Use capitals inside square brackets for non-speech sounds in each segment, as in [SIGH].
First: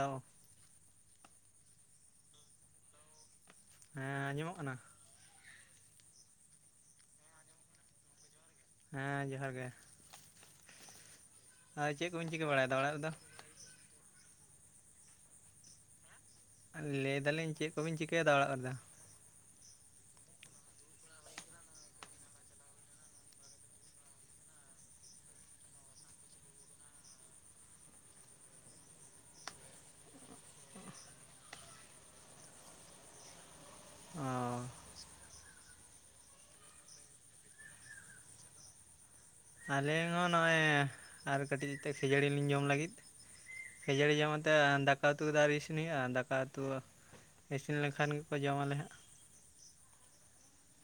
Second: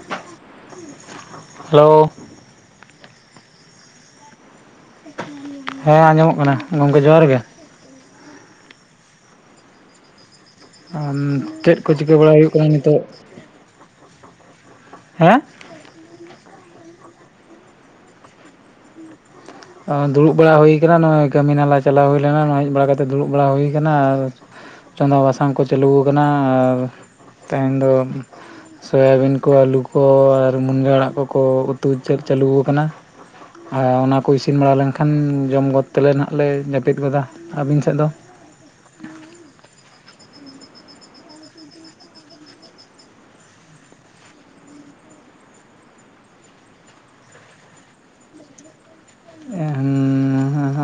Hello hello ᱦᱮᱸ ᱟᱸᱡᱚᱢᱚᱜ ᱠᱟᱱᱟ ᱦᱮᱸ ᱟᱸᱡᱚᱢᱚᱜ ᱠᱟᱱᱟ ᱜᱚᱢᱠᱮ ᱡᱚᱦᱟᱨ ᱜᱮ ᱦᱮᱸ ᱡᱚᱦᱟᱨ ᱜᱮ ᱟᱢᱻ ᱪᱮᱫ ᱠᱚ ᱟᱨ ᱪᱤᱠᱟᱹ ᱠᱚᱵᱤᱱ ᱵᱟᱲᱟ ᱦᱩᱭᱩᱜ ᱠᱟᱱᱟ ᱵᱟᱲᱟᱭᱮᱫᱟ ᱚᱲᱟᱜ ᱱᱤᱛᱚᱜ ᱨᱮᱫᱚ? ᱦᱮᱸ ᱞᱟᱹᱭ ᱫᱟᱞᱤᱧ ᱪᱮᱫ ᱠᱚᱵᱤᱱ ᱪᱤᱠᱟᱹᱭᱮᱫᱟ ᱚᱲᱟᱜ ᱨᱮᱫᱚ ᱫᱩᱲᱩᱵ ᱵᱟᱲᱟ ᱦᱩᱭ ᱠᱟᱱᱟ ᱱᱚᱜᱼᱚᱭ ᱠᱟᱹᱢᱤ ᱱᱟᱞᱟ ᱪᱟᱞᱟᱣ ᱦᱩᱭ ᱞᱮᱱᱟ ᱱᱚ ᱦᱮᱡ ᱵᱟᱲᱟ ᱠᱟᱛᱮ ᱫᱩᱲᱩᱵ ᱵᱟᱲᱟ ᱦᱩᱭ ᱠᱟᱱᱟ ᱟᱨ ᱪᱚᱸᱫᱟ ᱵᱟᱥᱟᱝ ᱠᱚ ᱪᱟᱹᱞᱩᱣᱟᱠᱟᱱᱟ ᱟᱨ ᱛᱮᱦᱮᱧ ᱫᱚ ᱥᱚᱣᱟᱵᱤᱱ ᱠᱚ ᱟᱹᱞᱩ ᱠᱚ ᱟᱨ ᱢᱩᱱᱜᱟᱹ ᱟᱲᱟᱜ ᱠᱚᱠᱚ ᱩᱛᱩ ᱪᱟᱞ ᱪᱟᱹᱞᱩᱣᱟᱠᱟᱱᱟ ᱟᱨ ᱚᱱᱟ ᱚ ᱠᱚ ᱤᱥᱤᱱ ᱵᱟᱲᱟ ᱞᱮᱱᱠᱷᱟᱱ ᱡᱚᱢ ᱜᱚᱫ ᱛᱮᱞᱮ ᱱᱟᱜ ᱞᱮ ᱡᱟᱹᱯᱤᱫ ᱜᱚᱫᱟ ᱟᱹᱵᱤᱱ ᱥᱮᱫ ᱫᱚ ᱟᱞᱤᱧ ᱦᱚᱸ ᱱᱚᱜᱼᱚᱭ ᱟᱨ ᱠᱟᱹᱴᱤᱡᱛ ᱠᱷᱟᱡᱟᱹᱲᱤ ᱞᱤᱧ ᱡᱚᱢ ᱞᱟᱹᱜᱤᱫ ᱠᱷᱡᱟᱹᱲᱤ ᱡᱚᱢ ᱠᱟᱛᱮ ᱫᱟᱠᱟ ᱩᱛᱩ ᱠᱚᱫᱚ ᱟᱨᱤ ᱤᱥᱤᱱ ᱦᱳᱭᱳᱜᱼᱟ ᱫᱟᱠᱟ ᱩᱛᱩ ᱤᱥᱤᱱ ᱞᱮᱱᱠᱷᱟᱱ ᱜᱮᱠᱚ ᱡᱚᱢᱟᱞᱮ ᱦᱟᱸᱜ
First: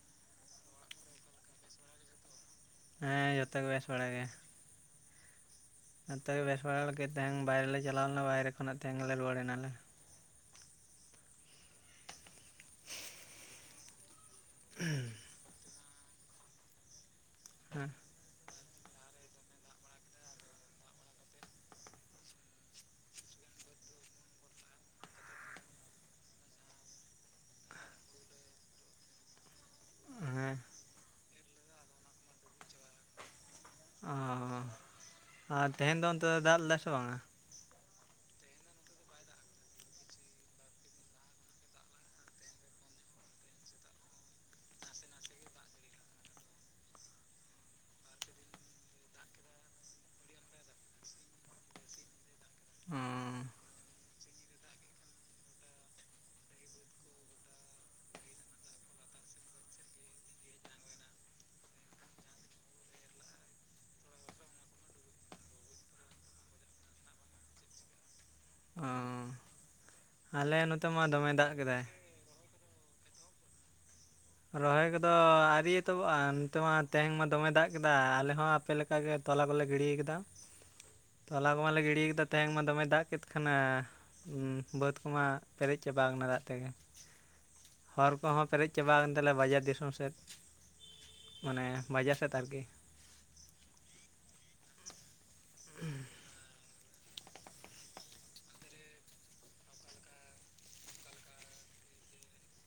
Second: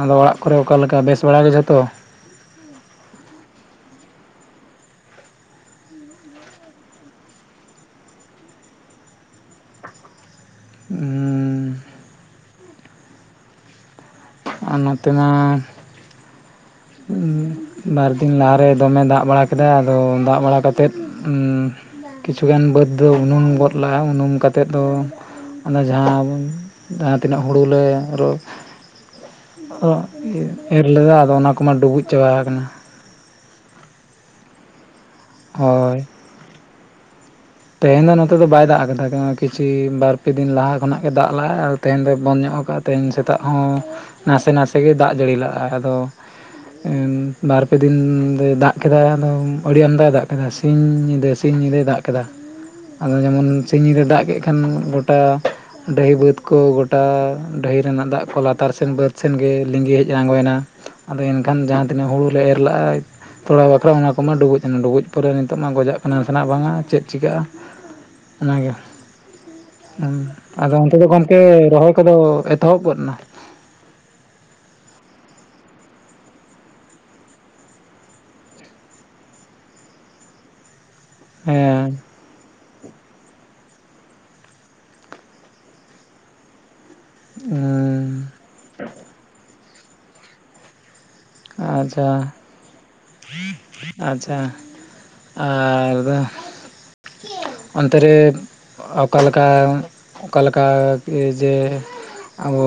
ᱟᱫᱚ ᱚᱲᱟᱜ ᱠᱚᱨᱮ ᱚᱠᱟᱞᱮᱠᱟ ᱵᱮᱥ ᱵᱟᱲᱟ ᱜᱮ ᱡᱷᱚᱛᱚ ᱦᱮᱸ ᱡᱷᱚᱛᱚ ᱜᱮ ᱵᱮᱥ ᱵᱟᱲᱟ ᱜᱮ ᱱᱚᱛᱚᱜ ᱜᱮ ᱵᱮᱥ ᱵᱟᱲᱟ ᱞᱮ ᱛᱮᱦᱮᱧ ᱵᱟᱭᱨᱮ ᱞᱮ ᱪᱟᱞᱟᱣ ᱞᱮᱱᱟ ᱵᱟᱭᱨᱮ ᱠᱷᱚᱱᱟᱜ ᱛᱮᱦᱮᱧ ᱜᱮᱞᱮ ᱨᱩᱟᱹᱲ ᱮᱱᱟᱞᱮ ᱩᱸ ᱟᱨ ᱱᱚᱛᱮᱢᱟ [INAUDIBLE] ᱩᱸ ᱦᱮᱸ ᱵᱟᱨᱫᱤᱱ ᱞᱟᱦᱟᱨᱮ ᱫᱚᱢᱮ ᱫᱟᱜ ᱵᱟᱲᱟ ᱠᱮᱫᱟ ᱟᱫᱚ ᱫᱟᱜ ᱵᱟᱲᱟᱛᱮᱫ ᱩᱸ ᱠᱤᱪᱷᱩᱩᱜᱟᱱ ᱵᱟᱹᱫᱽ ᱫᱚ ᱩᱱᱩᱢ ᱜᱚᱫ ᱞᱮᱟᱜᱼᱟ ᱩᱱᱩᱢ ᱠᱟᱛᱮᱫ ᱫᱚ ᱟᱫᱚ ᱡᱟᱦᱟᱸ ᱡᱟᱦᱟᱸᱛᱤᱱᱟᱹᱜ ᱦᱩᱲᱩᱞᱮ ᱨ ᱼ ᱚᱜ ᱮᱨ ᱦᱮᱸ ᱤᱨ ᱞᱟᱹᱭᱟ ᱟᱫᱚ ᱚᱱᱟ ᱠᱚᱢᱟ ᱰᱩᱵᱩᱡ ᱪᱟᱵᱟ ᱠᱟᱱᱟ ᱚ ᱟᱨ ᱛᱮᱦᱮᱧ ᱫᱚ ᱦᱳᱭ ᱚᱱᱛᱮ ᱫᱚᱭ ᱫᱟᱜ‌ ᱞᱮᱫᱟ ᱥᱮ ᱵᱟᱝᱟ ᱛᱮᱦᱮᱧ ᱫᱚ ᱱᱚᱛᱮ ᱫᱚ ᱵᱟᱭ ᱫᱟᱜ ᱠᱟᱫᱟ ᱠᱤᱪᱷᱩ ᱵᱟᱨᱯᱮ ᱫᱤᱱ ᱞᱟᱦᱟ ᱠᱷᱚᱱᱟᱜ ᱜᱮ ᱫᱟᱜ ᱞᱟᱜ-ᱟᱭ ᱟᱨ ᱛᱮᱦᱮᱧ ᱫᱚ ᱵᱚᱱ ᱧᱚᱜ ᱠᱟᱜᱼᱟ ᱛᱮᱦᱮᱧ ᱥᱮᱛᱟᱜ ᱦᱚᱸ ᱱᱟᱥᱮ ᱱᱟᱥᱮ ᱜᱮ ᱫᱟᱜ ᱡᱟᱹᱲᱤ ᱞᱟᱜᱼᱟᱭ ᱟᱫᱚ ᱵᱟᱨ ᱯᱮ ᱫᱤᱱ ᱫᱚᱭ ᱫᱟᱜ ᱠᱮᱫᱟᱭ ᱟᱫᱚ ᱟᱹᱰᱤ ᱟᱢᱫᱟᱭ ᱫᱟᱜ ᱠᱮᱫᱟ ᱥ ᱥᱤᱝ ᱧᱤᱫᱟᱹ ᱥᱤᱧ ᱧᱤᱫᱟᱹᱭ ᱫᱟᱜ ᱠᱮᱫᱟ ᱚ ᱟᱫᱚ ᱡᱮᱢᱚᱱ ᱥᱤᱧ ᱧᱤᱫᱟᱹ ᱫᱟᱜ ᱠᱮᱫ ᱠᱷᱟᱱ ᱜᱚᱴᱟ ᱰᱟᱹᱦᱤ ᱵᱟᱹᱫᱽ ᱠᱚ ᱜᱚᱴᱟ ᱰᱟᱹᱦᱤ ᱨᱮᱱᱟᱜ ᱫᱟᱜ ᱠᱚ ᱞᱟᱛᱟᱨ ᱥᱮᱱ ᱵᱟᱹᱫ ᱥᱮᱱᱜᱮ ᱞᱤᱸᱜᱤ ᱦᱮᱡ ᱟᱬᱜᱚᱭᱮᱱᱟ ᱟᱫᱚ ᱮᱱᱠᱷᱟᱱ ᱡᱟᱦᱟᱸ ᱛᱤᱱᱟᱹᱜ ᱦᱩᱲᱩᱞᱮ ᱮᱨ ᱞᱟᱜᱼᱟ ᱛᱷᱚᱲᱟ ᱵᱟᱠᱷᱨᱟ ᱚᱱᱟ ᱠᱚᱢᱟ ᱰᱩᱵᱩᱡ ᱮᱱᱟ ᱰᱩᱵᱩᱡ ᱯᱚᱨᱮ ᱱᱤᱛᱚᱜ ᱢᱟ ᱜᱚᱡᱚᱜ ᱠᱟᱱᱟ ᱱᱟᱥᱮ ᱱᱟᱜ ᱵᱟᱝᱟ ᱪᱮᱫ ᱪᱤᱠᱟᱹᱜᱼᱟ ᱚᱱᱟᱜᱮ ᱚ ᱦᱩᱸ ᱟᱞᱮ ᱟᱫᱚ ᱱᱚᱛᱮ ᱚᱱᱛᱮ ᱫᱚ ᱢᱟ ᱫᱚᱢᱮ ᱜᱚᱝᱠᱮ ᱫᱟᱜ ᱠᱮᱫᱟᱭ ᱨᱚᱦᱚᱭ ᱠᱚᱫᱚ ᱮᱛᱚᱦᱚᱵ ᱜᱚᱫ ᱱᱟ ᱨᱚᱦᱚᱭ ᱠᱚᱫᱚ ᱟᱹᱨᱤᱭ ᱮᱛᱚᱵᱚᱜᱼᱟ ᱱᱛᱮ ᱢᱟ ᱛᱮᱦᱧ ᱢᱟ ᱫᱚᱢᱮ ᱫᱟᱜ ᱠᱮᱫᱟ ᱟᱞᱮ ᱦᱚᱸ ᱟᱯᱮ ᱞᱮᱠ ᱼᱼ ᱚᱱᱠᱟ ᱜᱮ ᱛᱚᱞᱟ ᱠᱚᱞᱮ ᱜᱤᱰᱤ ᱠᱟᱫᱟ ᱛᱚᱞᱟ ᱠᱚᱢᱟᱞᱮ ᱦᱮᱸ ᱜᱤᱰᱤ ᱠᱟᱫᱟ ᱼᱼ ᱛᱮᱦᱮᱧ ᱢᱟ ᱫᱚᱢᱮ ᱫᱟᱜ ᱠᱮᱫ ᱠᱷᱟᱱᱮ ᱵᱟᱹᱫᱽ ᱠᱚᱢᱟ ᱯᱮᱨᱮᱡ ᱪᱟᱵᱟ ᱠᱟᱱᱟ ᱫᱟᱜ ᱛᱮᱜᱮ ᱦᱚᱨ ᱦᱩᱸ ᱠᱚᱦᱚᱸ ᱯᱮᱨᱮᱡ ᱪᱟᱵᱟ ᱠᱟᱱ ᱛᱟᱞᱮᱭᱟ ᱵᱟᱡᱟᱨ ᱫᱤᱥᱚᱢ ᱥᱮᱫ ᱢᱟᱱᱮ ᱟᱪᱪᱷᱟ ᱵᱟᱡᱟᱨ ᱥᱮᱫ ᱟᱨᱠᱤ ᱟᱪᱪᱷᱟ ᱟᱨ ᱚᱱᱛᱮ ᱨᱮ ᱚᱠᱟᱞᱮᱠᱟ ᱚᱠᱟᱞᱮᱠᱟ ᱡᱮ ᱟᱵᱚ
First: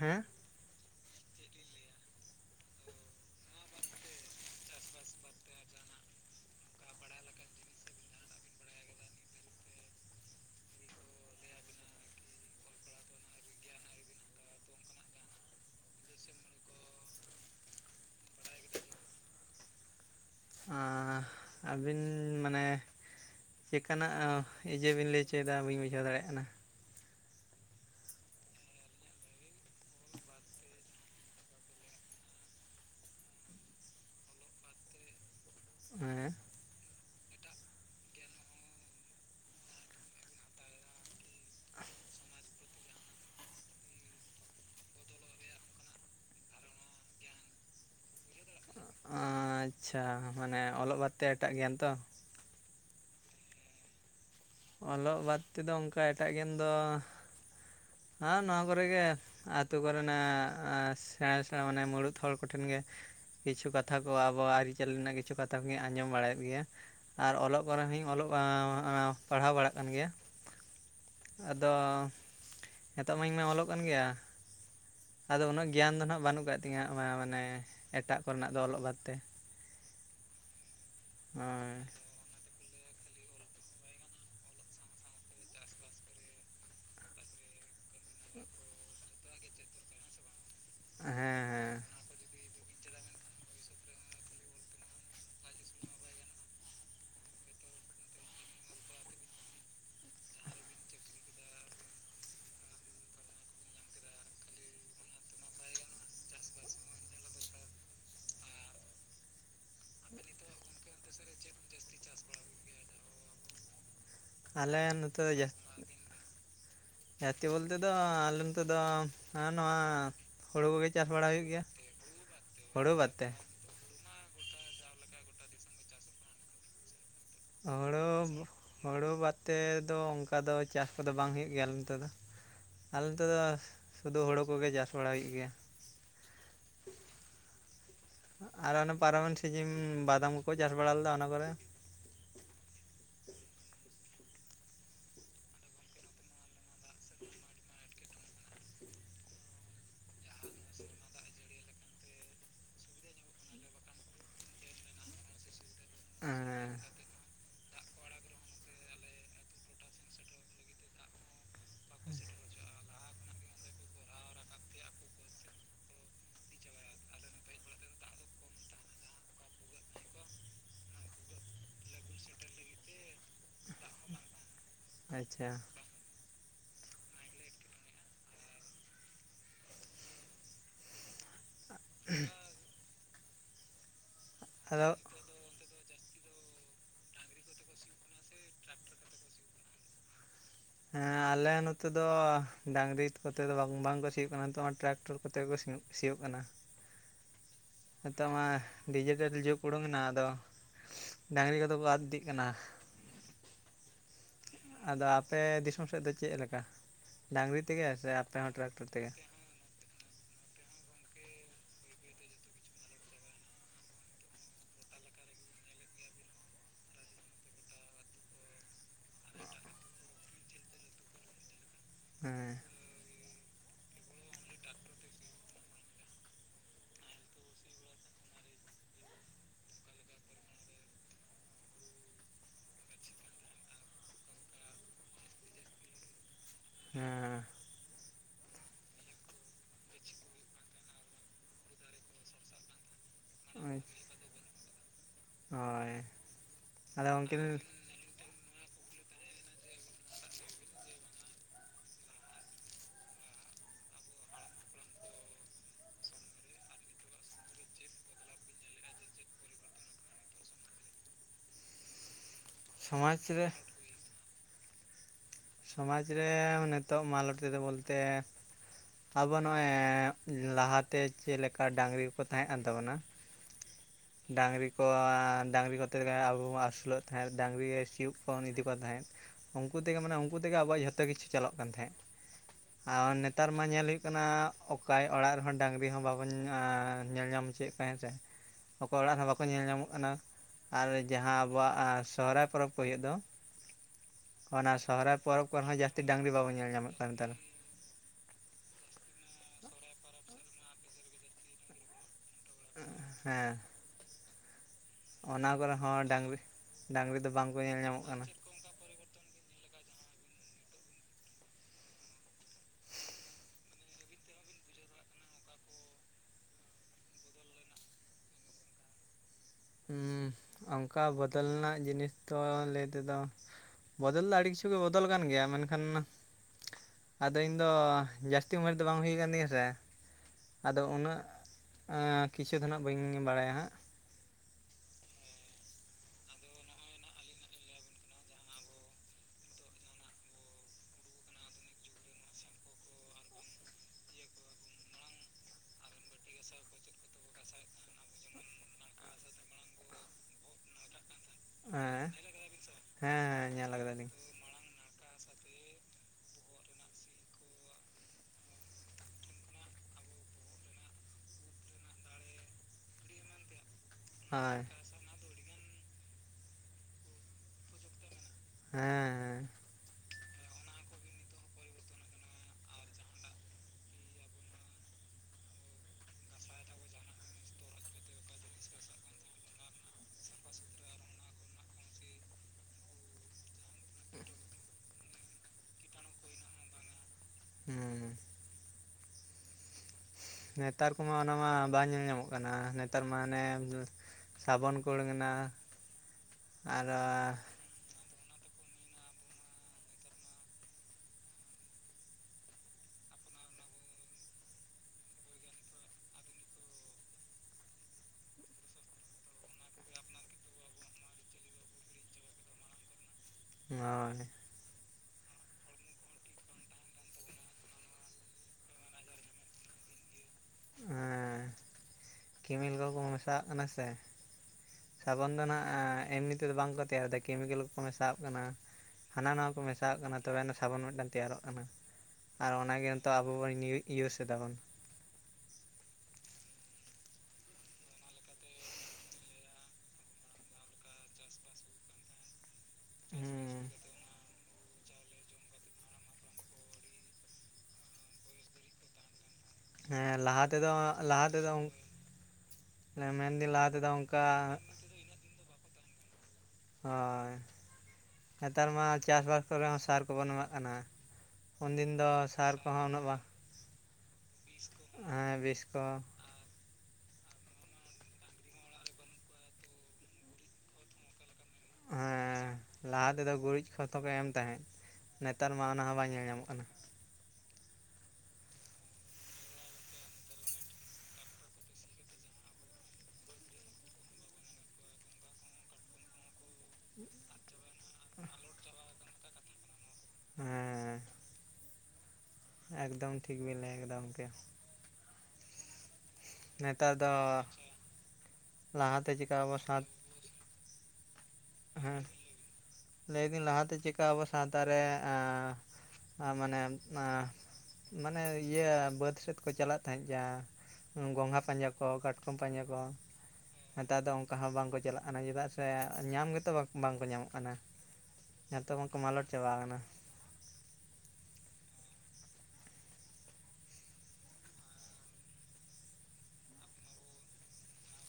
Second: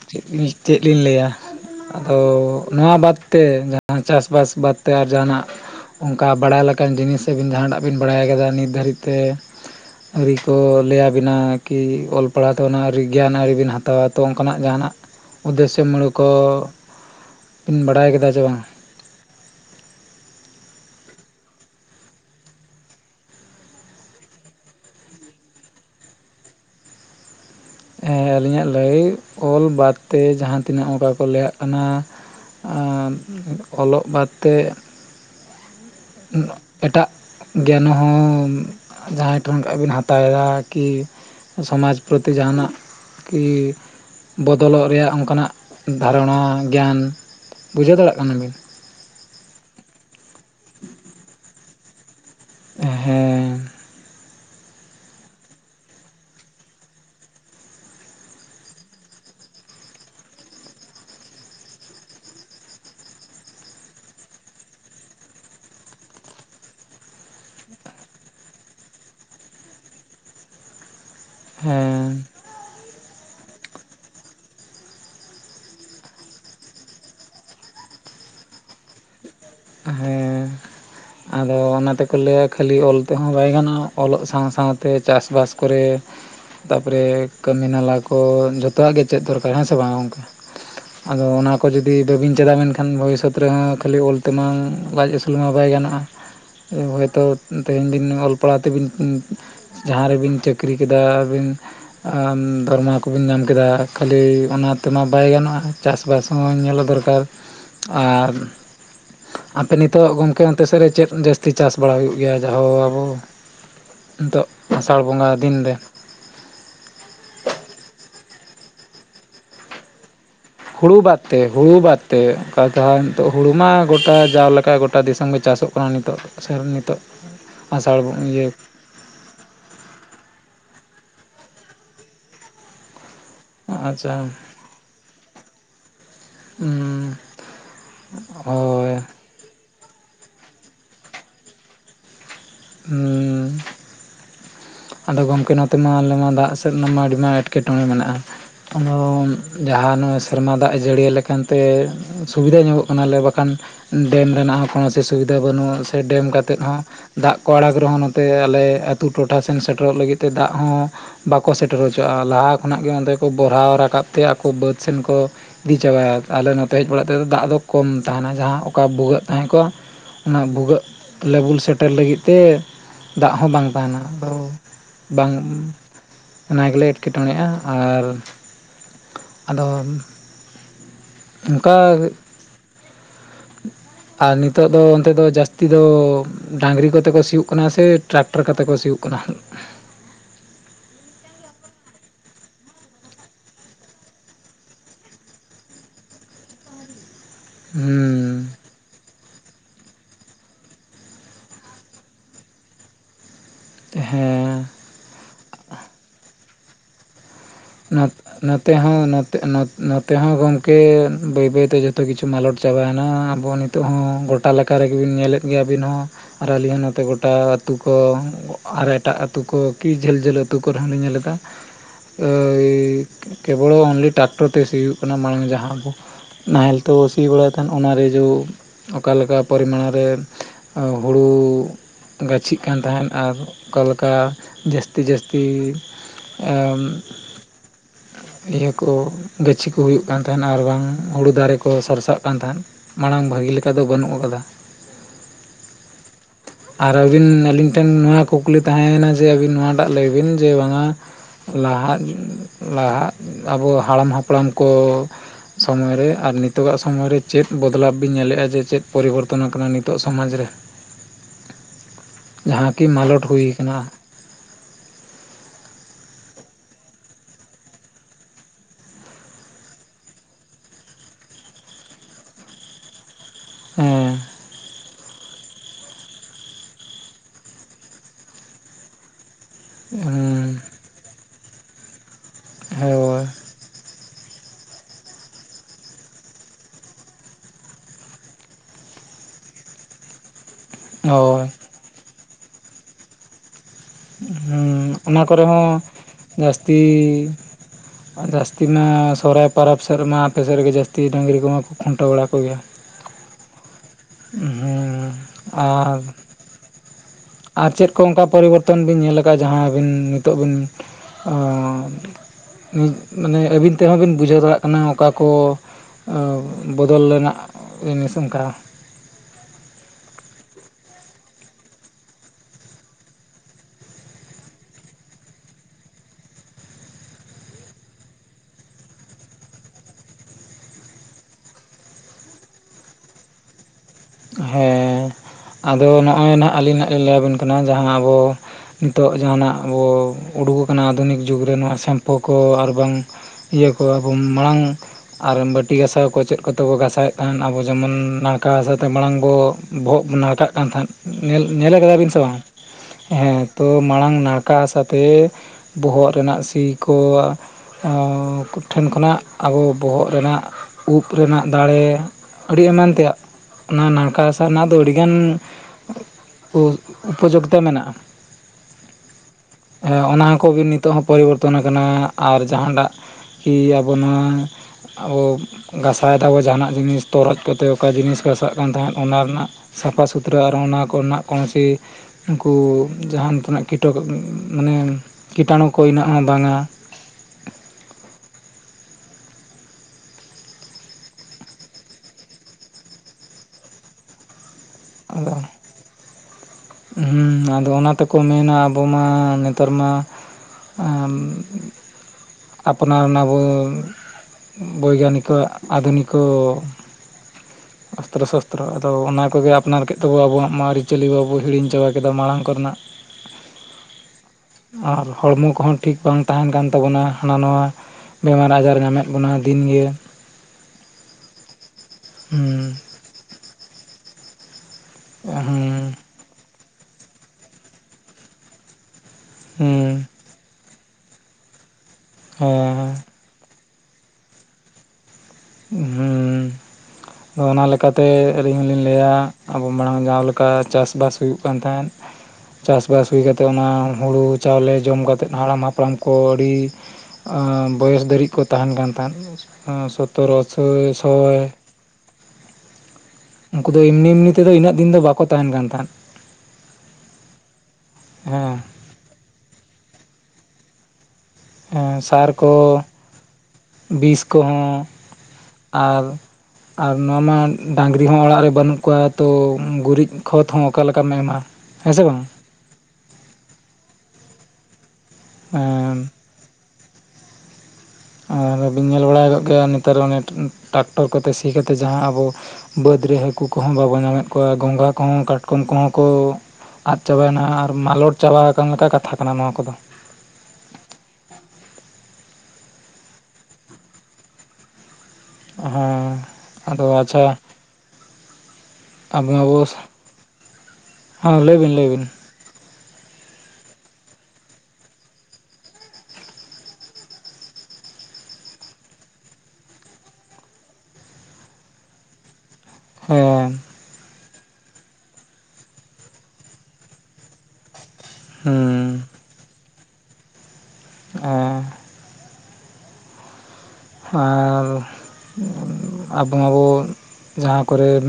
ᱦᱮᱸ ᱪᱮᱫ ᱡᱤ ᱪᱮᱫ ᱞᱤᱧ ᱞᱮᱭᱟ ᱟᱫᱚ ᱱᱚᱣᱟ ᱵᱟᱫᱛᱮ ᱡᱟᱦᱟᱸ ᱪᱟᱥᱵᱟᱥ ᱵᱟᱫᱛᱮ ᱟᱨ ᱡᱟᱸᱦᱟᱱᱟᱜ ᱚᱝᱠᱟ ᱵᱟᱲᱟᱭ ᱞᱮᱠᱟᱱ ᱡᱤᱱᱤᱥ ᱟᱹᱵᱤᱱ ᱡᱟᱸᱦᱟᱱᱟᱜ ᱵᱤᱱ ᱵᱟᱲᱟᱭ ᱠᱟᱫᱟ ᱱᱤᱛ ᱫᱷᱟᱹᱨᱤᱡ ᱛᱮ ᱟᱣᱨᱤᱠᱚ ᱞᱟᱹᱭᱟᱵᱤᱱᱟ ᱠᱤ ᱚᱞ ᱯᱟᱲᱦᱟᱣ ᱛᱮ ᱚᱱᱟ ᱟᱨᱤ ᱜᱮᱭᱟᱱ ᱟᱹᱣᱨᱤᱵᱤᱱ ᱦᱟᱛᱟᱣᱟ ᱛᱚ ᱟᱢᱟᱜ ᱡᱟᱦᱟᱱᱟᱜ ᱩᱫᱽᱫᱮᱥᱥᱚ ᱢᱩᱲᱩ ᱠᱚ ᱵᱤᱱ ᱵᱟᱰᱟᱭ ᱠᱮᱫᱟ ᱡᱮ ᱵᱟᱝᱼᱟ ᱟᱹᱵᱤᱱ ᱢᱟᱱᱮ ᱪᱮᱠᱟᱱᱟᱜ ᱤᱭᱟᱹ ᱵᱮᱱ ᱞᱟᱹᱭ ᱚᱪᱚᱭᱮᱫᱟ ᱵᱟᱹᱧ ᱵᱩᱡᱷᱟᱹᱣ ᱫᱟᱲᱮᱭᱟᱜ ᱠᱟᱱᱟ ᱦᱮᱸ ᱟᱹᱞᱤᱧᱟᱜ ᱞᱟᱹᱭ ᱚᱞ ᱵᱟᱫᱛᱮ ᱡᱟᱦᱟᱸ ᱛᱤᱱᱟᱹᱜ ᱚᱱᱠᱟ ᱠᱚ ᱞᱟᱹᱭᱟ ᱚᱱᱟ ᱚᱞᱚᱜ ᱵᱟᱫ ᱛᱮ ᱦᱮᱸ ᱮᱴᱟᱜ ᱜᱮᱭᱟᱱ ᱦᱚᱸ ᱡᱟᱦᱟᱸᱭ ᱴᱷᱮᱱ ᱟᱵᱤᱱ ᱦᱟᱛᱟᱣᱮᱫᱟ ᱠᱤ ᱥᱚᱢᱟᱡᱽ ᱯᱨᱚᱛᱤ ᱡᱟᱦᱟᱱᱟᱜ ᱠᱤ ᱵᱚᱫᱚᱞᱚᱜ ᱨᱮᱭᱟᱜ ᱚᱱᱠᱟᱱᱟᱜ ᱫᱷᱟᱨᱚᱱᱟ ᱜᱮᱭᱟᱱ ᱵᱩᱡᱷᱟᱹᱣ ᱫᱟᱲᱮᱭᱟᱜ ᱠᱟᱱᱟ ᱵᱤᱱ ᱟᱪᱪᱷᱟ ᱢᱟᱱᱮ ᱚᱞᱚᱜ ᱵᱟᱫᱛᱮ ᱮᱴᱟᱜ ᱜᱮᱭᱟᱢ ᱛᱚ ᱚ ᱦᱚᱸ [UNINTELLIGIBLE] ᱦᱮᱸ ᱚᱞᱚᱜ ᱵᱟᱫ ᱛᱮᱫᱚ ᱚᱱᱠᱟ ᱮᱴᱟᱜ ᱜᱮᱭᱟᱱ ᱫᱚ ᱦᱮᱸ ᱱᱚᱣᱟ ᱠᱚᱨᱮᱜ ᱜᱮ ᱟᱛᱳ ᱠᱚᱨᱮᱱᱟᱜ ᱥᱮᱬᱟ ᱥᱮᱬᱟ ᱢᱟᱱᱮ ᱢᱩᱬᱩᱫ ᱦᱚᱲ ᱠᱚᱴᱷᱮᱱ ᱜᱮ ᱠᱤᱪᱷᱩ ᱠᱟᱛᱷᱟ ᱠᱚ ᱟᱵᱚᱣᱟᱜ ᱟᱹᱨᱤᱪᱟᱹᱞᱤ ᱨᱮᱱᱟᱜ ᱠᱤᱪᱷᱩ ᱠᱟᱛᱷᱟ ᱠᱚᱧ ᱟᱸᱡᱚᱢ ᱵᱟᱲᱟᱭᱮᱫ ᱜᱮᱭᱟ ᱟᱨ ᱚᱞᱚᱜ ᱠᱚᱨᱮ ᱦᱚᱧ ᱚᱞᱚᱜ ᱯᱟᱲᱦᱟᱣ ᱵᱟᱲᱟᱜ ᱠᱟᱱ ᱜᱮᱭᱟ ᱟᱫᱚ ᱦᱮᱸ ᱱᱤᱛᱚᱜ ᱢᱟ ᱤᱧ ᱢᱟ ᱚᱞᱚᱜ ᱠᱟᱱ ᱜᱮᱭᱟ ᱟᱫᱚ ᱩᱱᱟᱹᱜ ᱜᱮᱭᱟᱱ ᱫᱚ ᱦᱟᱜ ᱵᱟᱹᱱᱩᱜ ᱟᱠᱟᱫ ᱛᱤᱧᱟᱹ ᱢᱟᱱᱮ ᱮᱴᱟᱜ ᱠᱚᱨᱮᱱᱟᱜ ᱫᱚ ᱚᱞᱚᱜ ᱵᱟᱫ ᱛᱮ ᱦᱮᱸ ᱟᱫᱚ ᱦᱳᱭ ᱚᱱᱟᱛᱮ ᱠᱚ ᱞᱟᱹᱭᱟ ᱠᱷᱟᱹᱞᱤ ᱚᱞ ᱛᱮᱦᱚᱸ ᱵᱟᱭ ᱜᱟᱱᱚᱜᱼᱟ ᱚᱞᱚᱜ ᱥᱟᱶ ᱥᱟᱶᱛᱮ ᱪᱟᱥᱵᱟᱥ ᱠᱚᱨᱮ ᱛᱟᱯᱚᱨᱮ ᱠᱟᱹᱢᱤ ᱱᱟᱞᱟ ᱠᱚ ᱡᱚᱛᱚᱣᱟᱜ ᱜᱮ ᱪᱮᱫ ᱫᱚᱨᱠᱟᱨ ᱦᱮᱸ ᱥᱮ ᱵᱟᱝ ᱜᱚᱝᱠᱮ ᱟᱫᱚ ᱦᱮᱸ ᱚᱱᱟ ᱟᱠᱚ ᱦᱮᱸ ᱡᱩᱫᱤ ᱵᱟᱹᱵᱤᱤᱱ ᱪᱮᱫᱟ ᱢᱮᱱᱠᱷᱟᱱ ᱵᱷᱚᱵᱤᱥᱥᱚᱛ ᱨᱮᱦᱚᱸ ᱠᱷᱟᱹᱞᱤ ᱚᱞ ᱛᱮᱢᱟ ᱞᱟᱡ ᱟᱹᱥᱩᱞ ᱢᱟ ᱵᱟᱭ ᱜᱟᱱᱚᱜᱼᱟ ᱦᱚᱭᱛᱳ ᱛᱮᱦᱮᱧ ᱚᱞ ᱯᱟᱲᱦᱟᱣ ᱛᱮᱵᱤᱱ ᱡᱟᱦᱟᱸ ᱨᱮᱵᱤᱱ ᱪᱟᱹᱠᱨᱤ ᱠᱮᱫᱟ ᱟᱹᱵᱤᱱ ᱫᱚᱨᱢᱟ ᱠᱚᱵᱮᱱ ᱧᱟᱢ ᱠᱮᱫᱟ ᱠᱷᱟᱹᱞᱤ ᱚᱱᱟ ᱛᱮᱢᱟ ᱵᱟᱭ ᱜᱟᱱᱚᱜᱼᱟ ᱪᱟᱥ ᱵᱟᱥ ᱦᱚᱸ ᱧᱮᱞᱚᱜ ᱫᱚᱨᱠᱟᱨ ᱟᱨ ᱟᱯᱮ ᱱᱤᱛᱚᱜ ᱜᱚᱝᱠᱮ ᱚᱱᱛᱮ ᱥᱮᱫ ᱨᱮ ᱪᱮᱫ ᱡᱟᱹᱥᱛᱤ ᱪᱟᱥ ᱵᱟᱲᱟ ᱦᱩᱭᱩᱜ ᱜᱮᱭᱟ ᱡᱟᱦᱳ ᱟᱵᱚ ᱱᱤᱛᱚᱜ ᱟᱞᱮ ᱟᱥᱟᱲ ᱵᱚᱸᱜᱟ ᱱᱚᱛᱮᱫᱚ ᱫᱤᱱ ᱨᱮ ᱡᱟᱛᱮ ᱵᱚᱞᱛᱮ ᱫᱚ ᱟᱞᱮ ᱱᱚᱛᱮᱫᱚ ᱱᱚᱣᱟ ᱦᱳᱲᱳ ᱠᱚᱜᱮ ᱦᱩᱲᱩ ᱪᱟᱥ ᱵᱟᱲᱟ ᱵᱟᱫᱛᱮ ᱦᱩᱭᱩᱜ ᱜᱮᱭᱟ ᱦᱩᱲᱩ ᱵᱟᱫᱛᱮ ᱠᱟ ᱦᱳᱲᱳ ᱡᱟᱦᱟᱸ ᱵᱟᱫ ᱱᱤᱛᱚᱜ ᱛᱮ ᱦᱩᱲᱩ ᱢᱟ ᱜᱚᱴᱟ ᱡᱟᱣᱞᱮᱠᱟ ᱚᱠᱟ ᱜᱚᱴᱟ ᱫᱤᱥᱚᱢ ᱜᱮ ᱪᱟᱥᱚᱜ ᱠᱟᱱᱟ ᱱᱤᱛᱚᱜ ᱥᱮ ᱱᱤᱛᱚᱜ ᱟᱥᱟᱲ ᱦᱚᱲᱳᱵᱚ ᱤᱭᱟᱹ [UNINTELLIGIBLE] ᱦᱳᱲᱳ ᱵᱟᱫ ᱛᱚ ᱚᱱᱠᱟ ᱫᱚ ᱪᱟᱥ ᱠᱚᱫᱚ ᱵᱟᱝ ᱦᱩᱭᱩᱜ ᱜᱮᱭᱟᱞᱮ ᱱᱚᱛᱮᱫ ᱫᱚ ᱟᱞᱮ ᱱᱚᱛᱮ ᱫᱚ ᱥᱩᱫᱷᱩ ᱟᱪᱪᱷᱟ ᱦᱩᱲᱩ ᱠᱚᱜᱮ ᱪᱟᱥ ᱵᱟᱲᱟᱭ ᱦᱩᱭᱩᱜ ᱜᱮᱭᱟ ᱩᱸ ᱟᱨ ᱚᱱᱮ ᱯᱟᱨᱚᱢᱮᱱ ᱥᱤᱡᱤᱱ ᱵᱟᱫᱟᱢ ᱠᱚᱠᱚ ᱪᱟᱥ ᱵᱟᱲᱟ ᱞᱮᱫᱟ ᱚᱱᱟ ᱠᱚᱨᱮ ᱟᱨ [UNINTELLIGIBLE] ᱟᱫᱚ ᱜᱚᱢᱠᱮ ᱱᱚᱛᱮ ᱢᱟ ᱟᱞᱮ ᱢᱟ ᱫᱟᱜ ᱥᱮᱫ ᱨᱮᱱᱟᱜᱢᱟ ᱟᱹᱰᱤᱢᱟ ᱮᱸᱴᱠᱮᱴᱚᱬᱮ ᱢᱮᱱᱟᱜᱼᱟ ᱟᱫᱚ ᱡᱟᱦᱟᱸ ᱱᱚᱜᱼᱚᱭ ᱥᱮᱨᱢᱟ ᱫᱟᱜ ᱡᱟᱹᱲᱤᱭᱟᱹ ᱞᱮᱠᱟᱱ ᱛᱮ ᱥᱩᱵᱤᱫᱟ ᱧᱚᱜᱚᱜ ᱠᱟᱱᱟᱞᱮ ᱵᱟᱠᱷᱟᱱ ᱰᱮᱢ ᱨᱮᱱᱟᱜ ᱦᱚᱸ ᱠᱳᱱᱳᱥᱤ ᱥᱩᱵᱤᱫᱟ ᱵᱟᱹᱱᱩᱜᱼᱟ ᱰᱮᱢ ᱠᱟᱛᱮᱫ ᱦᱚᱸ ᱫᱟᱜ ᱠᱚ ᱟᱲᱟᱜ ᱨᱮᱦᱚᱸ ᱱᱚᱛᱮ ᱟᱞᱮ ᱟᱹᱛᱩ ᱴᱚᱴᱷᱟ 'ᱼᱼ' ᱥᱮᱱ ᱥᱮᱴᱮᱨᱚᱜ ᱞᱟᱹᱜᱤᱫ ᱛᱮ ᱫᱟᱜ ᱦᱚᱸ ᱵᱟᱠᱚ ᱥᱮᱴᱮᱨ ᱦᱚᱪᱚᱜᱣᱟᱜᱼᱟ ᱞᱟᱦᱟ ᱠᱷᱚᱱᱟᱜ ᱜᱮ ᱚᱸᱰᱮ ᱠᱚ ᱵᱚᱲᱦᱟᱣ ᱨᱟᱠᱟᱵ ᱛᱮ ᱟᱠᱚ ᱵᱟᱹᱫᱽ ᱥᱮᱱ ᱠᱚ ᱤᱫᱤ ᱪᱟᱵᱟᱭᱟ ᱟᱞᱮ ᱱᱚᱛᱮ ᱦᱮᱡ ᱵᱟᱲᱟᱜ ᱛᱮᱫᱚ ᱫᱟᱜ ᱫᱚ ᱠᱚᱢ ᱛᱟᱦᱮᱱᱟ ᱡᱟᱦᱟᱸ ᱚᱠᱟ ᱵᱷᱩᱜᱟᱹᱜ ᱛᱟᱦᱮᱸ ᱠᱚᱜ ᱚᱱᱟ ᱵᱷᱩᱜᱟᱹᱜ ᱞᱮᱵᱮᱞ ᱥᱮᱴᱮᱨ ᱞᱟᱹᱜᱤᱫ ᱛᱮ ᱫᱟᱜ ᱦᱚᱸ ᱵᱟᱝ ᱛᱟᱦᱮᱱᱟ ᱟᱨ ᱵᱟᱝ ᱟᱪᱪᱷᱟ ᱚᱱᱟ ᱜᱮᱞᱮ ᱮᱴᱠᱮᱴᱚᱬᱮᱜᱼᱟ ᱟᱨ ᱟᱫᱚ ᱚᱱᱠᱟ [UNINTELLIGIBLE] ᱟᱨ ᱱᱤᱛᱚᱜ ᱫᱚ ᱟᱫᱚ ᱚᱱᱛᱮ ᱫᱚ ᱡᱟᱹᱥᱛᱤ ᱫᱚ ᱰᱟᱝᱨᱤ ᱠᱚᱛᱮ ᱠᱚ ᱥᱤᱭᱳᱜ ᱠᱟᱱᱟ ᱥᱮ ᱴᱨᱟᱠᱴᱟᱨ ᱠᱟᱛᱮ ᱠᱚ ᱥᱤᱭᱳᱜ ᱠᱟᱱᱟ ᱾ ᱦᱮᱸ ᱟᱞᱮ ᱱᱚᱛᱮ ᱫᱚ ᱰᱟᱝᱨᱤ ᱠᱚᱛᱮ ᱫᱚ ᱵᱟᱝ ᱠᱚ ᱥᱤᱭᱟᱹᱜ ᱠᱟᱱᱟ ᱱᱤᱛᱚᱜ ᱴᱨᱟᱠᱴᱚᱨ 'ᱼᱼ' ᱠᱚᱛᱮ ᱠᱚ ᱥᱤᱭᱳᱜ ᱠᱟᱱᱟ ᱾ ᱱᱮᱛᱚᱜ ᱢᱟ ᱦᱩᱸ ᱰᱤᱡᱤᱴᱮᱞ ᱡᱩᱜᱽ ᱩᱰᱩᱠᱮᱱᱟ ᱟᱫᱚ ᱰᱟᱹᱝᱨᱤ ᱠᱚᱫᱚ ᱠᱚ ᱟᱫ ᱤᱫᱤᱜ ᱠᱟᱱᱟ ᱾ ᱦᱮᱸ ᱟᱫᱚ ᱟᱯᱮ ᱫᱤᱥᱚᱢ ᱥᱮᱫ ᱫᱚ ᱪᱮᱫ ᱞᱮᱠᱟ ᱰᱟᱝᱨᱤ? ᱛᱮᱜᱮ ᱥᱮ ᱟᱯᱮ ᱱᱚᱛ-ᱱᱚᱛᱮ ᱴᱨᱟᱠᱴᱚᱨ ᱦᱚᱸ ᱛᱮᱜᱮ ᱱᱚᱛᱮ ᱱᱚᱛ ᱱᱚᱛᱮ ᱦᱚᱸ ᱜᱚᱢᱠᱮ ᱵᱟᱹᱭ ᱵᱟᱹᱭᱛᱮ ᱡᱚᱛᱚ ᱠᱤᱪᱷᱩ ᱢᱟᱞᱚᱴ ᱪᱟᱵᱟᱭᱮᱱᱟ ᱟᱵᱚ ᱱᱤᱛᱚᱜ ᱦᱚᱸ ᱜᱚᱴᱼᱼ ᱜᱴᱟ ᱞᱮᱠᱟ ᱨᱮᱜᱮᱵᱤᱱ ᱧᱮᱞᱮᱫ ᱜᱮᱭᱟ ᱟᱹᱵᱤᱱ ᱦᱚᱸ ᱟᱨ ᱟᱞᱤᱧ ᱦᱚᱸ ᱱᱚᱛᱮ ᱜᱚᱴᱟ ᱟᱹᱛᱩ ᱠᱚ ᱟᱨ ᱮᱴᱟᱜ ᱟᱹᱛᱩᱳ ᱠᱚ ᱠᱤ ᱡᱷᱟᱹᱞ ᱡᱷᱟᱹᱞ ᱟᱹᱛᱩ ᱠᱚᱨᱮ ᱦᱚᱸ ᱞᱤ ᱧᱮᱞ ᱮᱫᱟ ᱾ ᱦᱮᱸ [UNINTELLIGIBLE] ᱠᱮᱵᱚᱲᱚ ᱚᱱᱞᱤ ᱴᱨᱟᱠᱴᱚᱨ ᱛᱮ ᱥᱤᱭ ᱦᱩᱭᱩᱜ ᱠᱟᱱᱟ ᱢᱟᱲᱟᱝ ᱡᱟᱦᱟᱸ ᱟᱵᱚ ᱾ ᱱᱟᱦᱮᱞ ᱛᱮ ᱥᱤ ᱵᱟᱲᱟᱭᱮᱫ ᱛᱟᱦᱮᱱ ᱚᱱᱟ ᱨᱮ ᱡᱚ ᱚᱠᱟᱞᱮᱠᱟ ᱯᱚᱨᱤᱢᱟᱬᱟ ᱨᱮ ᱦᱩᱲᱩ ᱜᱟᱪᱷᱤᱜ ᱠᱟᱱ ᱛᱟᱦᱮᱱ ᱟᱨ ᱚᱝᱠᱟᱞᱠᱟ ᱡᱟᱹᱥᱛᱤ ᱡᱟᱹᱥᱛᱤ ᱮᱸᱻ ᱦᱮᱸ ᱤᱭᱟᱹᱠᱚ, ᱜᱟᱹᱪᱷᱤ ᱠᱚ ᱦᱩᱭᱩᱜ ᱠᱟᱱ ᱛᱟᱦᱮᱱ ᱟᱨ ᱵᱟᱝ ᱦᱩᱲᱩ ᱫᱟᱨᱮ ᱠᱚ ᱥᱟᱨᱥᱟᱜ ᱠᱟᱱ ᱛᱟᱦᱮᱱ ᱢᱟᱲᱟᱝ ᱵᱷᱟᱹᱜᱤ ᱞᱮᱠᱟ ᱫᱚ ᱵᱟᱹᱱᱩᱜ ᱟᱠᱟᱫᱟ ᱦᱳᱭ ᱟᱨ ᱟᱫᱚ ᱟᱹᱵᱤᱱ ᱜᱚᱢᱠᱮ ᱟᱹᱞᱤᱧ ᱴᱷᱮᱱ ᱼ ᱱᱚᱣᱟ ᱠᱩᱠᱞᱤ ᱛᱟᱦᱮᱸᱭᱮᱱᱟ ᱡᱮ ᱟᱹᱵᱤᱱ ᱱᱚᱣᱟᱴᱟᱜ ᱞᱟᱹᱭ ᱵᱤᱱ ᱡᱮ ᱵᱟᱝᱟ ᱞᱟᱦᱟᱜ ᱞᱟᱦᱟᱜ ᱟᱵᱚ ᱦᱟᱲᱟᱢ ᱦᱟᱯᱲᱟᱢ ᱠᱚ ᱼᱼ ᱥᱚᱢᱚᱭ ᱨᱮ ᱟᱨ ᱱᱤᱛᱚᱜᱟᱜ ᱥᱚᱢᱚᱭ ᱨᱮ ᱪᱮᱫ ᱵᱚᱫᱞᱟᱵ ᱵᱤᱱ ᱧᱮᱞᱮᱫᱼᱟ ᱡᱮ ᱪᱮᱫ ᱯᱚᱨᱤᱵᱚᱨᱛᱚᱱ ᱟᱠᱟᱱᱟ ᱱᱤᱛᱚᱜ ᱥᱚᱢᱟᱡᱽ ᱨᱮ? ᱡᱟᱦᱟᱸ ᱠᱤ ᱥᱚᱢᱟᱡᱽ ᱢᱟᱞᱚᱴ ᱨᱮ ᱦᱩᱭᱠᱟᱱᱟ? ᱥᱚᱢᱟᱡᱽ ᱨᱮ ᱱᱤᱛᱚᱜ ᱢᱟᱞᱚᱴ ᱛᱮᱫᱚ ᱵᱚᱞᱛᱮ ᱟᱵᱚ ᱱᱚᱜᱼᱚᱭ ᱞᱟᱦᱟᱛᱮ ᱪᱮᱫ ᱞᱮᱠᱟ ᱰᱟᱝᱨᱤ ᱠᱚᱠᱚ ᱛᱟᱦᱮᱸ ᱠᱟᱱ ᱛᱟᱵᱚᱱᱟ᱾ ᱦᱮᱸ ᱰᱟᱝᱨᱤ ᱠᱚ ᱰᱟᱝᱨᱤ ᱠᱚᱛᱮ ᱟᱵᱚ ᱵᱚᱱ ᱟᱹᱥᱩᱞᱚᱜ ᱛᱟᱦᱮᱸᱫ, ᱰᱟᱝᱨᱤ ᱥᱤᱭᱚᱜ ᱵᱚᱱ ᱤᱫᱤ ᱠᱚ ᱛᱟᱦᱮᱸᱫ ᱾ ᱩᱱᱠᱩ ᱛᱮᱜᱮ ᱢᱟᱱᱮ ᱩᱱᱠᱩ ᱛᱮᱜᱮ ᱦᱩᱸ ᱟᱵᱚᱣᱟᱜ ᱡᱷᱚᱛᱚ ᱠᱤᱪᱷᱩ ᱪᱟᱞᱟᱜ ᱠᱟᱱ ᱛᱟᱦᱮᱸᱜ ᱦᱳᱭ ᱟᱨ [UNINTELLIGIBLE] ᱱᱮᱛᱟᱨ ᱢᱟ ᱧᱮᱞ ᱦᱩᱭᱩᱜ ᱠᱟᱱᱟ ᱚᱠᱟᱭ ᱚᱲᱟᱜ ᱨᱮᱦᱚᱸ, ᱰᱟᱝᱨᱤ ᱦᱚᱸ ᱵᱟᱵᱚᱱ ᱧᱮᱞ ᱧᱟᱢ ᱚᱪᱚᱭᱮᱫ ᱠᱚ ᱦᱮᱸ ᱥᱮ ᱚᱠᱚᱭ ᱚᱲᱟᱜ ᱨᱮᱦᱚᱸ ᱵᱟᱠᱚ ᱧᱮᱞ ᱧᱟᱢᱚᱜ ᱠᱟᱱᱟ᱾ ᱟᱨ ᱡᱟᱦᱟᱸ ᱦᱳᱭ ᱟᱵᱚᱣᱟᱜ ᱥᱚᱦᱚᱨᱟᱭ ᱯᱚᱨᱚᱵᱽ ᱠᱚ ᱦᱩᱭᱩᱜ ᱫᱚ ᱚᱱᱟ ᱥᱚᱦᱚᱨᱟᱭ ᱯᱚᱨᱚᱵᱽ ᱠᱚᱨᱮ ᱦᱚᱸ ᱡᱟᱹᱥᱛᱤ ᱰᱟᱝᱨᱤ ᱵᱟᱵᱚᱱ ᱧᱮᱞ ᱡᱟᱹᱥᱛᱤ ᱧᱟᱢᱮᱫ ᱠᱚᱣᱟ ᱱᱮᱛᱟᱨ᱾ ᱡᱟᱹᱥᱛᱤ ᱢᱟ ᱥᱚᱨᱦᱟᱭ ᱯᱟᱨᱟᱽ ᱥᱮᱫ ᱨᱮᱢᱟ ᱟᱯᱮ ᱥᱮᱫ ᱨᱮᱜᱮ ᱡᱟᱹᱥᱛᱤ ᱰᱟᱹᱝᱨᱤ ᱠᱚᱢᱟ ᱠᱚ ᱠᱷᱩᱱᱴᱟᱹᱣ ᱵᱟᱲᱟ ᱠᱚᱜᱮᱭᱟ ᱾ ᱦᱮᱸ ᱦᱩᱸ ᱚᱱᱟ ᱠᱚᱨᱮ ᱟᱨ ᱦᱚᱸ ᱰᱟᱝᱨᱤ ᱰᱟᱝᱨᱤ ᱫᱚ ᱵᱟᱝᱠᱚ ᱟᱨ ᱧᱮᱞ ᱪᱮᱫ ᱠᱚ ᱧᱟᱢᱚᱜ ᱚᱱᱠᱟ ᱠᱟᱱᱟ ᱯᱚᱨᱤᱵᱚᱨᱛᱚᱱ ᱛᱚᱱ ᱵᱤᱱ ᱧᱮᱞ ᱞᱮᱠᱟ ᱡᱟᱦᱟᱸ ᱟᱹᱵᱤᱱ ᱱᱤᱛᱚᱜ ᱵᱤᱱ ᱢᱟᱱᱮ ᱟᱹᱵᱤᱱ ᱛᱮᱦᱚᱸ ᱵᱤᱱ ᱵᱩᱡᱷᱟᱹᱣ ᱫᱟᱲᱮᱭᱟᱜ ᱠᱟᱱᱟ ᱚᱠᱟ ᱠᱚ ᱵᱚᱫᱚᱞ ᱨᱮᱱᱟᱜ ᱱᱤᱥᱟᱱ ᱠᱟᱱᱟ ᱾ ᱚᱱᱠᱟ ᱵᱚᱫᱚᱞ ᱞᱮᱱᱟᱜ ᱡᱤᱱᱤᱥ ᱫᱚ ᱞᱟᱹᱭ ᱛᱮᱫᱚ ᱼᱼ ᱵᱚᱫᱚᱞ ᱫᱚ ᱟᱹᱰᱤ ᱠᱤᱪᱷᱩ ᱜᱮ ᱵᱚᱫᱚᱞ ᱠᱟᱱ ᱜᱮᱭᱟ ᱢᱮᱱᱠᱷᱟᱱ ᱟᱫᱚ ᱤᱧ ᱫᱚ ᱡᱟᱹᱥᱛᱤ ᱩᱢᱮᱨ ᱫᱚ ᱵᱟᱝ ᱦᱩᱭ ᱠᱟᱱ ᱛᱤᱧᱟᱹ ᱥᱮ ᱟᱫᱚ ᱩᱱᱟᱹᱜ ᱠᱤᱪᱷᱩ ᱫᱚ ᱱᱟᱜ ᱵᱟᱹᱧ ᱵᱟᱲᱟᱭᱟ ᱦᱟᱸᱜ ᱦᱮᱸ ᱟᱫᱚ ᱱᱚᱜᱼᱚᱭ ᱱᱟᱜ ᱟᱹᱞᱤᱧ ᱦᱟᱜ ᱞᱤᱧ ᱞᱟᱹᱭᱟᱵᱤᱱ ᱠᱟᱱᱟ ᱡᱟᱦᱟᱸ ᱟᱵᱚ ᱼᱼ ᱱᱤᱛᱚᱜ ᱫᱚ ᱡᱟᱦᱟᱱᱟᱜ ᱵᱚ ᱩᱰᱩᱠ ᱟᱠᱟᱱᱟ ᱟᱫᱷᱩᱱᱤᱠ ᱡᱩᱜᱽ ᱨᱮ᱾ ᱱᱚᱣᱟ ᱥᱮᱢᱯᱩ ᱠᱚ ᱫᱚ ᱟᱨ ᱵᱟᱝᱜᱮ᱾ ᱤᱭᱟᱹ ᱠᱚ ᱮᱵᱚᱢ ᱢᱟᱲᱟᱝ ᱟᱨ ᱮᱱ ᱵᱟᱹᱴᱤ ᱜᱷᱟᱥᱟᱣ ᱠᱚ ᱪᱮᱫ ᱠᱚᱛᱮ ᱠᱚ ᱜᱟᱥᱟᱣᱮᱫ ᱛᱟᱦᱮᱸᱱ ᱟᱵᱚ ᱡᱮᱢᱚᱱ ᱱᱟᱲᱠᱟ ᱦᱟᱥᱟ ᱛᱮ ᱢᱟᱲᱟᱝ ᱜᱚ ᱵᱚᱦᱚᱜ ᱵᱚ ᱱᱟᱲᱠᱟᱜ ᱠᱟᱱ ᱛᱟᱦᱮᱸᱫ? ᱧᱮᱞ ᱧᱮᱞ ᱦᱮᱸ ᱟᱠᱟᱫᱟᱵᱤᱱ ᱥᱮ ᱵᱟᱝ? ᱦᱮᱸ ᱛᱚ ᱢᱟᱲᱟᱝ ᱛᱟᱨᱥᱟᱛᱮ ᱵᱚᱦᱚᱜ ᱨᱮᱱᱟᱜ ᱥᱤ ᱠᱚ [UNINTELLIGIBLE] ᱴᱷᱮᱱ ᱠᱷᱚᱱᱟᱜ ᱟᱵᱚ ᱵᱚᱦᱚᱜ ᱨᱮᱱᱟᱜ ᱩᱵ ᱨᱮᱱᱟᱜ ᱫᱟᱲᱮ ᱟᱹᱰᱤ ᱮᱢᱟᱱ ᱛᱮᱭᱟᱜ ᱚᱱᱟ ᱱᱟᱲᱠᱟ ᱦᱟᱥᱟ ᱦᱳᱭ ᱨᱮᱱᱟᱜ ᱫᱚ ᱟᱹᱰᱤᱜᱟᱱ [UNINTELLIGIBLE] ᱩᱯᱚᱡᱩᱠᱛᱚ ᱢᱮᱱᱟᱜᱼᱟ ᱾ ᱦᱮᱸ ᱦᱮᱸ ᱦᱮᱸ ᱚᱱᱟ ᱠᱚᱜᱮ ᱱᱤᱛᱚᱜ ᱦᱚᱸ ᱯᱚᱨᱤᱵᱚᱨᱛᱚᱱ ᱟᱠᱟᱱᱟ ᱟᱨ ᱡᱟᱦᱟᱸᱴᱟᱜ ᱠᱤ ᱟᱵᱚ ᱱᱚᱣᱟ ᱟᱵᱚ ᱜᱟᱥᱟᱭ ᱫᱟᱵᱚ ᱡᱟᱦᱟᱱᱟᱜ ᱡᱤᱱᱤᱥ ᱛᱚᱨᱚᱡ ᱠᱚᱛᱮ ᱚᱠᱟ ᱡᱤᱱᱤᱥ᱾ ᱪᱟᱥᱟᱜ ᱠᱟᱱ ᱛᱟᱦᱮᱸᱫ ᱚᱱᱟ ᱨᱮᱱᱟᱜ ᱥᱟᱯᱷᱟ ᱥᱩᱛᱨᱟᱹ ᱟᱨ ᱚᱱᱟ ᱠᱚᱨᱮᱱᱟᱜ ᱠᱳᱱᱥᱤ᱾ ᱩᱱᱠᱩ ᱡᱟᱦᱟᱸ ᱛᱤᱱᱟᱜ ᱠᱤᱴᱚᱠ ᱢᱟᱱᱮ ᱠᱤᱴᱟᱱᱩ ᱠᱚ ᱤᱱᱟᱹᱜ ᱦᱚᱸ ᱵᱟᱝᱟ ᱦᱩᱸ ᱱᱮᱛᱟᱨ ᱠᱚᱢᱟ ᱚᱱᱟᱢᱟ ᱵᱟᱝ ᱧᱮᱞ ᱧᱟᱢᱚᱜ ᱠᱟᱱᱟ ᱱᱮᱛᱟᱨ ᱢᱟ ᱟᱱᱮ ᱥᱟᱵᱚᱱ᱾ ᱯᱩᱬ ᱟᱫᱚ ᱢᱮᱱᱟᱜ-ᱟ ᱟᱨᱚ [UNINTELLIGIBLE] ᱦᱮᱸ ᱟᱫᱚ ᱚᱱᱟᱛᱮ ᱠᱚ ᱢᱮᱱᱟ ᱟᱵᱚ ᱢᱟ ᱱᱮᱛᱟᱨ ᱢᱟ ᱮᱸ᱾ ᱟᱯᱱᱟᱨ ᱚᱱᱟ ᱵᱚ ᱵᱳᱭᱜᱟᱱᱤᱠ ᱠᱚ ᱟᱫᱷᱩᱱᱤᱠ ᱠᱚ ᱚᱥᱛᱨᱚ ᱥᱚᱥᱛᱨᱚ ᱟᱫᱚ ᱚᱱᱟ ᱠᱚᱜᱮ ᱟᱯᱱᱟᱨ ᱠᱮᱫ ᱛᱮᱟᱵᱚ ᱟᱵᱚᱱᱟᱜ ᱢᱟ ᱟᱹᱨᱤᱪᱟᱹᱞᱤ ᱵᱟᱵᱚ ᱦᱤᱲᱤᱧ ᱪᱟᱵᱟ ᱠᱮᱫᱟ ᱢᱟᱲᱟᱝ ᱠᱚᱨᱮᱱᱟᱜ᱾ ᱦᱮᱸ [INAUDIBLE] ᱟᱨ ᱦᱚᱲᱢᱚ ᱠᱚᱦᱚ ᱴᱷᱤᱠ ᱵᱟᱜ ᱛᱟᱦᱮᱱ ᱠᱟᱱ ᱛᱟᱵᱚᱱ ᱟᱨ ᱦᱟᱱᱟ ᱱᱟᱣᱟ᱾ ᱵᱮᱢᱟᱨ ᱟᱡᱟᱨ ᱧᱟᱢᱮᱫ ᱵᱚᱱᱟ ᱫᱤᱱᱜᱮ ᱦᱮᱸ ᱦᱩᱸ ᱠᱤᱢᱤᱞ ᱠᱚᱠᱚ ᱢᱮᱥᱟᱣᱟᱜ ᱠᱟᱱᱟ ᱥᱮ᱾ ᱥᱟᱵᱚᱱ ᱫᱚ ᱦᱩᱸ ᱱᱟᱜ ᱮᱢᱱᱤ ᱛᱮᱫᱚ ᱵᱟᱝᱠᱚ ᱛᱮᱭᱟᱨ ᱮᱫᱟ ᱠᱮᱢᱤᱠᱮᱞ ᱠᱚᱠᱚ ᱢᱮᱥᱟᱣᱟᱜ ᱠᱟᱱᱟ ᱦᱟᱱᱟ ᱱᱟᱣᱟ ᱠᱚ ᱦᱩᱸ ᱢᱮᱥᱟᱣᱟᱜ ᱠᱟᱱᱟ ᱛᱚᱵᱮ ᱚᱱᱟ ᱥᱟᱵᱚᱱ ᱢᱤᱫᱴᱮᱱ ᱛᱮᱭᱟᱨᱚᱜ ᱠᱟᱱᱟ ᱟᱨ ᱚᱱᱟ ᱦᱮᱸ ᱜᱮ ᱱᱤᱛᱳᱜ᱾ ᱟᱵᱚ ᱵᱚᱱ ᱤᱭᱟᱹ ᱤᱭᱟᱹ ᱥᱮᱫᱟ ᱵᱚᱱ᱾ ᱦᱩᱸ ᱟᱫᱚ ᱚᱱᱟ ᱞᱮᱠᱟᱛᱮ ᱟᱹᱞᱤᱧ ᱦᱚᱞᱤᱧ ᱞᱟᱹᱭᱟ ᱟᱵᱚ ᱢᱟᱲᱟᱝ ᱡᱟᱦᱟᱸ ᱞᱮᱠᱟ ᱪᱟᱥᱵᱥ ᱦᱩᱭᱩᱜ ᱠᱟᱱ ᱛᱟᱦᱮᱸᱫ ᱪᱟᱥᱵᱟᱥ ᱦᱩᱭ ᱠᱟᱛᱮ ᱚᱱᱟ ᱦᱮᱸ ᱦᱩᱲᱩ ᱪᱟᱣᱞᱮ ᱡᱚᱢ ᱠᱟᱛᱮᱫ ᱦᱟᱲᱟᱢ ᱦᱟᱯᱲᱟᱢ ᱠᱚ ᱟᱹᱰᱤ ᱮᱸ ᱵᱚᱭᱮᱥ ᱫᱷᱟᱹᱨᱤᱡ ᱠᱚ ᱛᱟᱦᱮᱱ ᱠᱟᱱ ᱛᱟᱦᱮᱸᱫ ᱥᱳᱚᱛᱛᱨ ᱞᱟᱦᱟ ᱛᱮᱫᱚ ᱥᱮᱹᱭ ᱥᱚᱭ ᱦᱮᱸ ᱢᱮᱱ ᱫᱤᱧ ᱩᱱᱠᱩ ᱫᱚ ᱮᱢᱱᱤ ᱮᱢᱱᱤ ᱛᱚ ᱤᱱᱟᱹᱜ ᱫᱤᱱ ᱫᱚ ᱵᱟᱠᱚ ᱛᱟᱦᱮᱱ ᱠᱟᱱ ᱛᱟᱦᱮᱸᱫ᱾ ᱦᱳᱭ ᱦᱮᱸ ᱱᱮᱛᱟᱨ ᱢᱟ ᱪᱟᱥᱼᱵᱟᱥ ᱠᱚᱨᱮ ᱦᱚᱸ ᱥᱟᱨ ᱠᱚᱵᱚᱱ ᱮᱢᱟᱜ ᱠᱟᱱᱟ ᱩᱱᱫᱤᱱ ᱦᱮᱸ ᱫᱚ ᱥᱟᱨ ᱠᱚ ᱠᱚᱦᱚᱸ ᱩᱱᱟᱹᱜ ᱵᱟᱝ ᱵᱤᱥ ᱠᱚᱦᱚᱸ ᱦᱮᱸ ᱵᱤᱥ ᱠᱚ᱾ ᱟᱨ ᱟᱨ ᱱᱚᱣᱟ ᱢᱟ ᱰᱟᱝᱨᱤ ᱦᱚᱸ ᱚᱲᱟᱜ ᱨᱮ ᱵᱟᱹᱱᱩᱜ ᱠᱚᱣᱟ ᱛᱚ ᱜᱩᱨᱤᱡ ᱠᱷᱚᱛ ᱦᱚᱸ ᱚᱠᱟ ᱞᱮᱠᱟᱢ ᱮᱢᱟ ᱦᱮᱸ ᱥᱮ ᱵᱟᱝ ᱞᱟᱦᱟ ᱛᱮᱫᱚ ᱜᱩᱨᱤᱡ ᱠᱷᱚᱛᱷ ᱦᱚᱸᱠᱚ ᱮᱢ ᱛᱟᱦᱮᱸᱫ ᱱᱮᱛᱟᱨ ᱢᱟ ᱚᱱᱟ ᱦᱚᱸ ᱵᱟᱝ ᱧᱮᱞ ᱧᱟᱢᱚᱜ ᱠᱟᱱᱟ ᱟᱨ ᱵᱟᱵᱤᱱ ᱧᱮᱞ ᱵᱟᱲᱟᱭ ᱟᱠᱟᱫ ᱠᱚᱣᱟ ᱱᱮᱛᱟᱨ ᱚᱱᱮ ᱴᱟᱠᱴᱚᱨ ᱠᱚᱛᱮ ᱥᱤ ᱠᱟᱛᱮᱫ ᱡᱟᱦᱟᱸ ᱟᱵᱚ᱾ ᱵᱟᱹᱫᱽ ᱨᱮ ᱦᱟᱹᱠᱩ ᱠᱚᱦᱚᱸ ᱵᱟᱵᱚᱱ ᱧᱟᱢᱮᱫ ᱠᱚᱣᱟ ᱜᱚᱸᱜᱷᱟ ᱠᱚᱦᱚᱸ ᱠᱟᱴᱠᱚᱢ ᱠᱚᱦᱚᱸ ᱠᱚ ᱟᱫ ᱪᱟᱵᱟᱭᱮᱱᱟ ᱟᱨ ᱢᱟᱞᱚᱴ ᱪᱟᱵᱟ ᱟᱠᱟᱱ ᱞᱮᱠᱟ ᱠᱟᱛᱷᱟ ᱠᱟᱱᱟ ᱱᱚᱣᱟ ᱠᱚᱫᱚ᱾ ᱦᱮᱸ ᱮᱠᱫᱚᱢ ᱴᱷᱤᱠ ᱵᱮᱱ ᱞᱟᱹᱭ ᱠᱮᱫᱟ ᱜᱚᱢᱠᱮ ᱦᱮᱸ ᱟᱫᱚ ᱱᱮᱛᱟᱨ ᱫᱚ ᱟᱪᱪᱷᱟ ᱞᱟᱦᱟᱛᱮ ᱪᱮᱠᱟ ᱟᱵᱚ ᱥᱟᱶ᱾ ᱦᱮᱸ ᱞᱟᱹᱭ ᱵᱤᱱ ᱞᱟᱹᱭ ᱦᱮᱸ ᱵᱤᱱ ᱞᱟᱹᱭᱫᱟᱹᱧ ᱞᱟᱦᱟᱛᱮ ᱪᱮᱫᱠᱟ ᱟᱵᱚ ᱥᱟᱶᱛᱟ ᱨᱮ ᱮᱸ ᱢᱟᱱᱮ ᱮᱸ ᱢᱟᱱᱮ ᱤᱭᱟᱹ ᱵᱟᱹᱫᱽ ᱥᱮᱫ ᱠᱚ ᱪᱟᱞᱟᱜ ᱛᱟᱦᱮᱸᱫ ᱡᱟᱸ ᱜᱚᱸᱜᱷᱟ ᱯᱟᱸᱡᱟ ᱠᱚ ᱠᱟᱴᱠᱚᱢ ᱠᱳᱢᱯᱟᱱᱤᱭᱟᱹ ᱠᱚ ᱦᱮᱸ ᱱᱮᱛᱟᱨ ᱫᱚ ᱚᱝᱠᱟ ᱦᱚᱸ ᱵᱟᱝᱠᱚ ᱪᱟᱞᱟᱜ ᱠᱟᱱᱟ ᱪᱮᱫᱟᱜ ᱥᱮ ᱧᱟᱢ ᱡᱚᱛᱚ ᱵᱟᱝᱠᱚ ᱧᱟᱢᱚᱜ ᱠᱟᱱᱟ ᱱᱚᱛᱮ ᱢᱟᱠᱚ ᱦᱩᱸ ᱢᱟᱞᱚᱴ ᱪᱟᱵᱟᱟᱣ ᱠᱟᱱᱟ ᱚ ᱟᱨ ᱟᱵᱚ ᱢᱟᱵᱚ ᱡᱟᱦᱟᱸ ᱠᱚᱨᱮᱢ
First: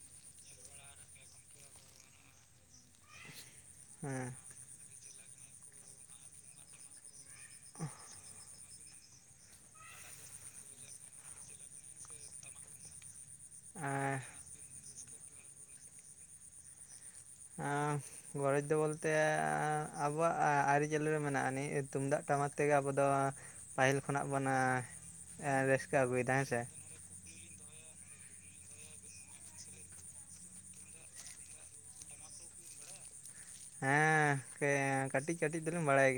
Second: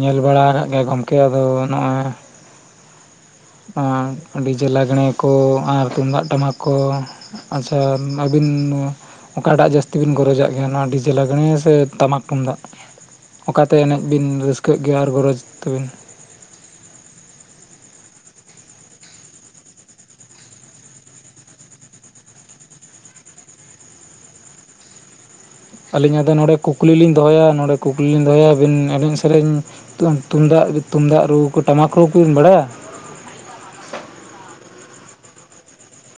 ᱧᱮᱞ ᱵᱟᱲᱟ ᱟᱠᱟᱫ ᱜᱮᱭᱟ ᱜᱚᱢᱠᱮ ᱟᱫᱚ ᱱᱚᱜᱼᱚᱭ ᱦᱮᱸ ᱟᱨ ᱰᱤᱡᱮ ᱞᱟᱜᱽᱬᱮ ᱠᱚ ᱟᱨ ᱛᱩᱢᱫᱟᱜ ᱴᱟᱢᱟᱠ ᱠᱚ ᱟᱪᱪᱷᱟ ᱟᱹᱵᱤᱱ ᱱᱚᱣᱟ ᱚᱠᱟᱴᱟᱜ ᱡᱟᱹᱥᱛᱤ ᱵᱤᱱ ᱜᱚᱨᱚᱡᱟᱜ ᱜᱮᱭᱟ ᱱᱚᱣᱟ ᱰᱤᱡᱮ ᱞᱟᱜᱽᱲᱮ ᱥᱮ ᱴᱟᱢᱟᱠ ᱛᱩᱢᱫᱟᱜ᱾ ᱚᱠᱟᱛᱮ ᱮᱱᱮᱡ ᱟᱨ ᱵᱤᱱ ᱨᱟᱹᱥᱠᱟᱹᱜ ᱜᱮᱭᱟ ᱟᱨ ᱜᱚᱨᱚᱡᱽ ᱛᱟᱵᱤᱱ? ᱟᱸᱻ ᱜᱚᱨᱚᱡᱽ ᱫᱚ ᱵᱚᱞᱛᱮ ᱟᱵᱚᱣᱟᱜ ᱟᱹᱨᱤᱪᱟᱹᱞᱤ ᱨᱮ ᱢᱮᱱᱟᱜᱼᱟ ᱱᱤᱦᱼᱮ ᱛᱩᱢᱫᱟᱜ ᱴᱟᱢᱟᱠ ᱛᱮᱜᱮ ᱟᱵᱚ ᱫᱚ ᱯᱟᱹᱦᱤᱞ ᱠᱷᱚᱱᱟᱜ ᱵᱚᱱᱟ ᱟᱹᱞᱤᱧᱟᱜ ᱫᱚ ᱱᱚᱰᱮ ᱠᱩᱠᱞᱤ ᱞᱤᱧ ᱫᱚᱦᱚᱭᱟ᱾ ᱱᱚᱰᱮ ᱠᱩᱠᱞᱤ ᱞᱤᱧ ᱫᱚᱦᱚᱭᱟ᱾ ᱟᱹᱵᱤᱱ ᱟᱹᱞᱤᱧ ᱥᱮᱨᱮᱧ ᱛᱩᱢ, ᱛᱩᱢᱫᱟᱜ ᱨᱩ, ᱛᱩᱢᱫᱟᱜ ᱨᱩ ᱴᱟᱢᱟᱠ ᱨᱩ ᱠᱚᱵᱤᱱ ᱵᱟᱲᱟᱭᱟ? ᱦᱮᱸ ᱠᱟᱹᱴᱤᱡ ᱠᱟᱹᱴᱤᱡ ᱫᱚᱞᱤᱧ ᱵᱟᱲᱟᱭ ᱜᱮᱭᱟ᱾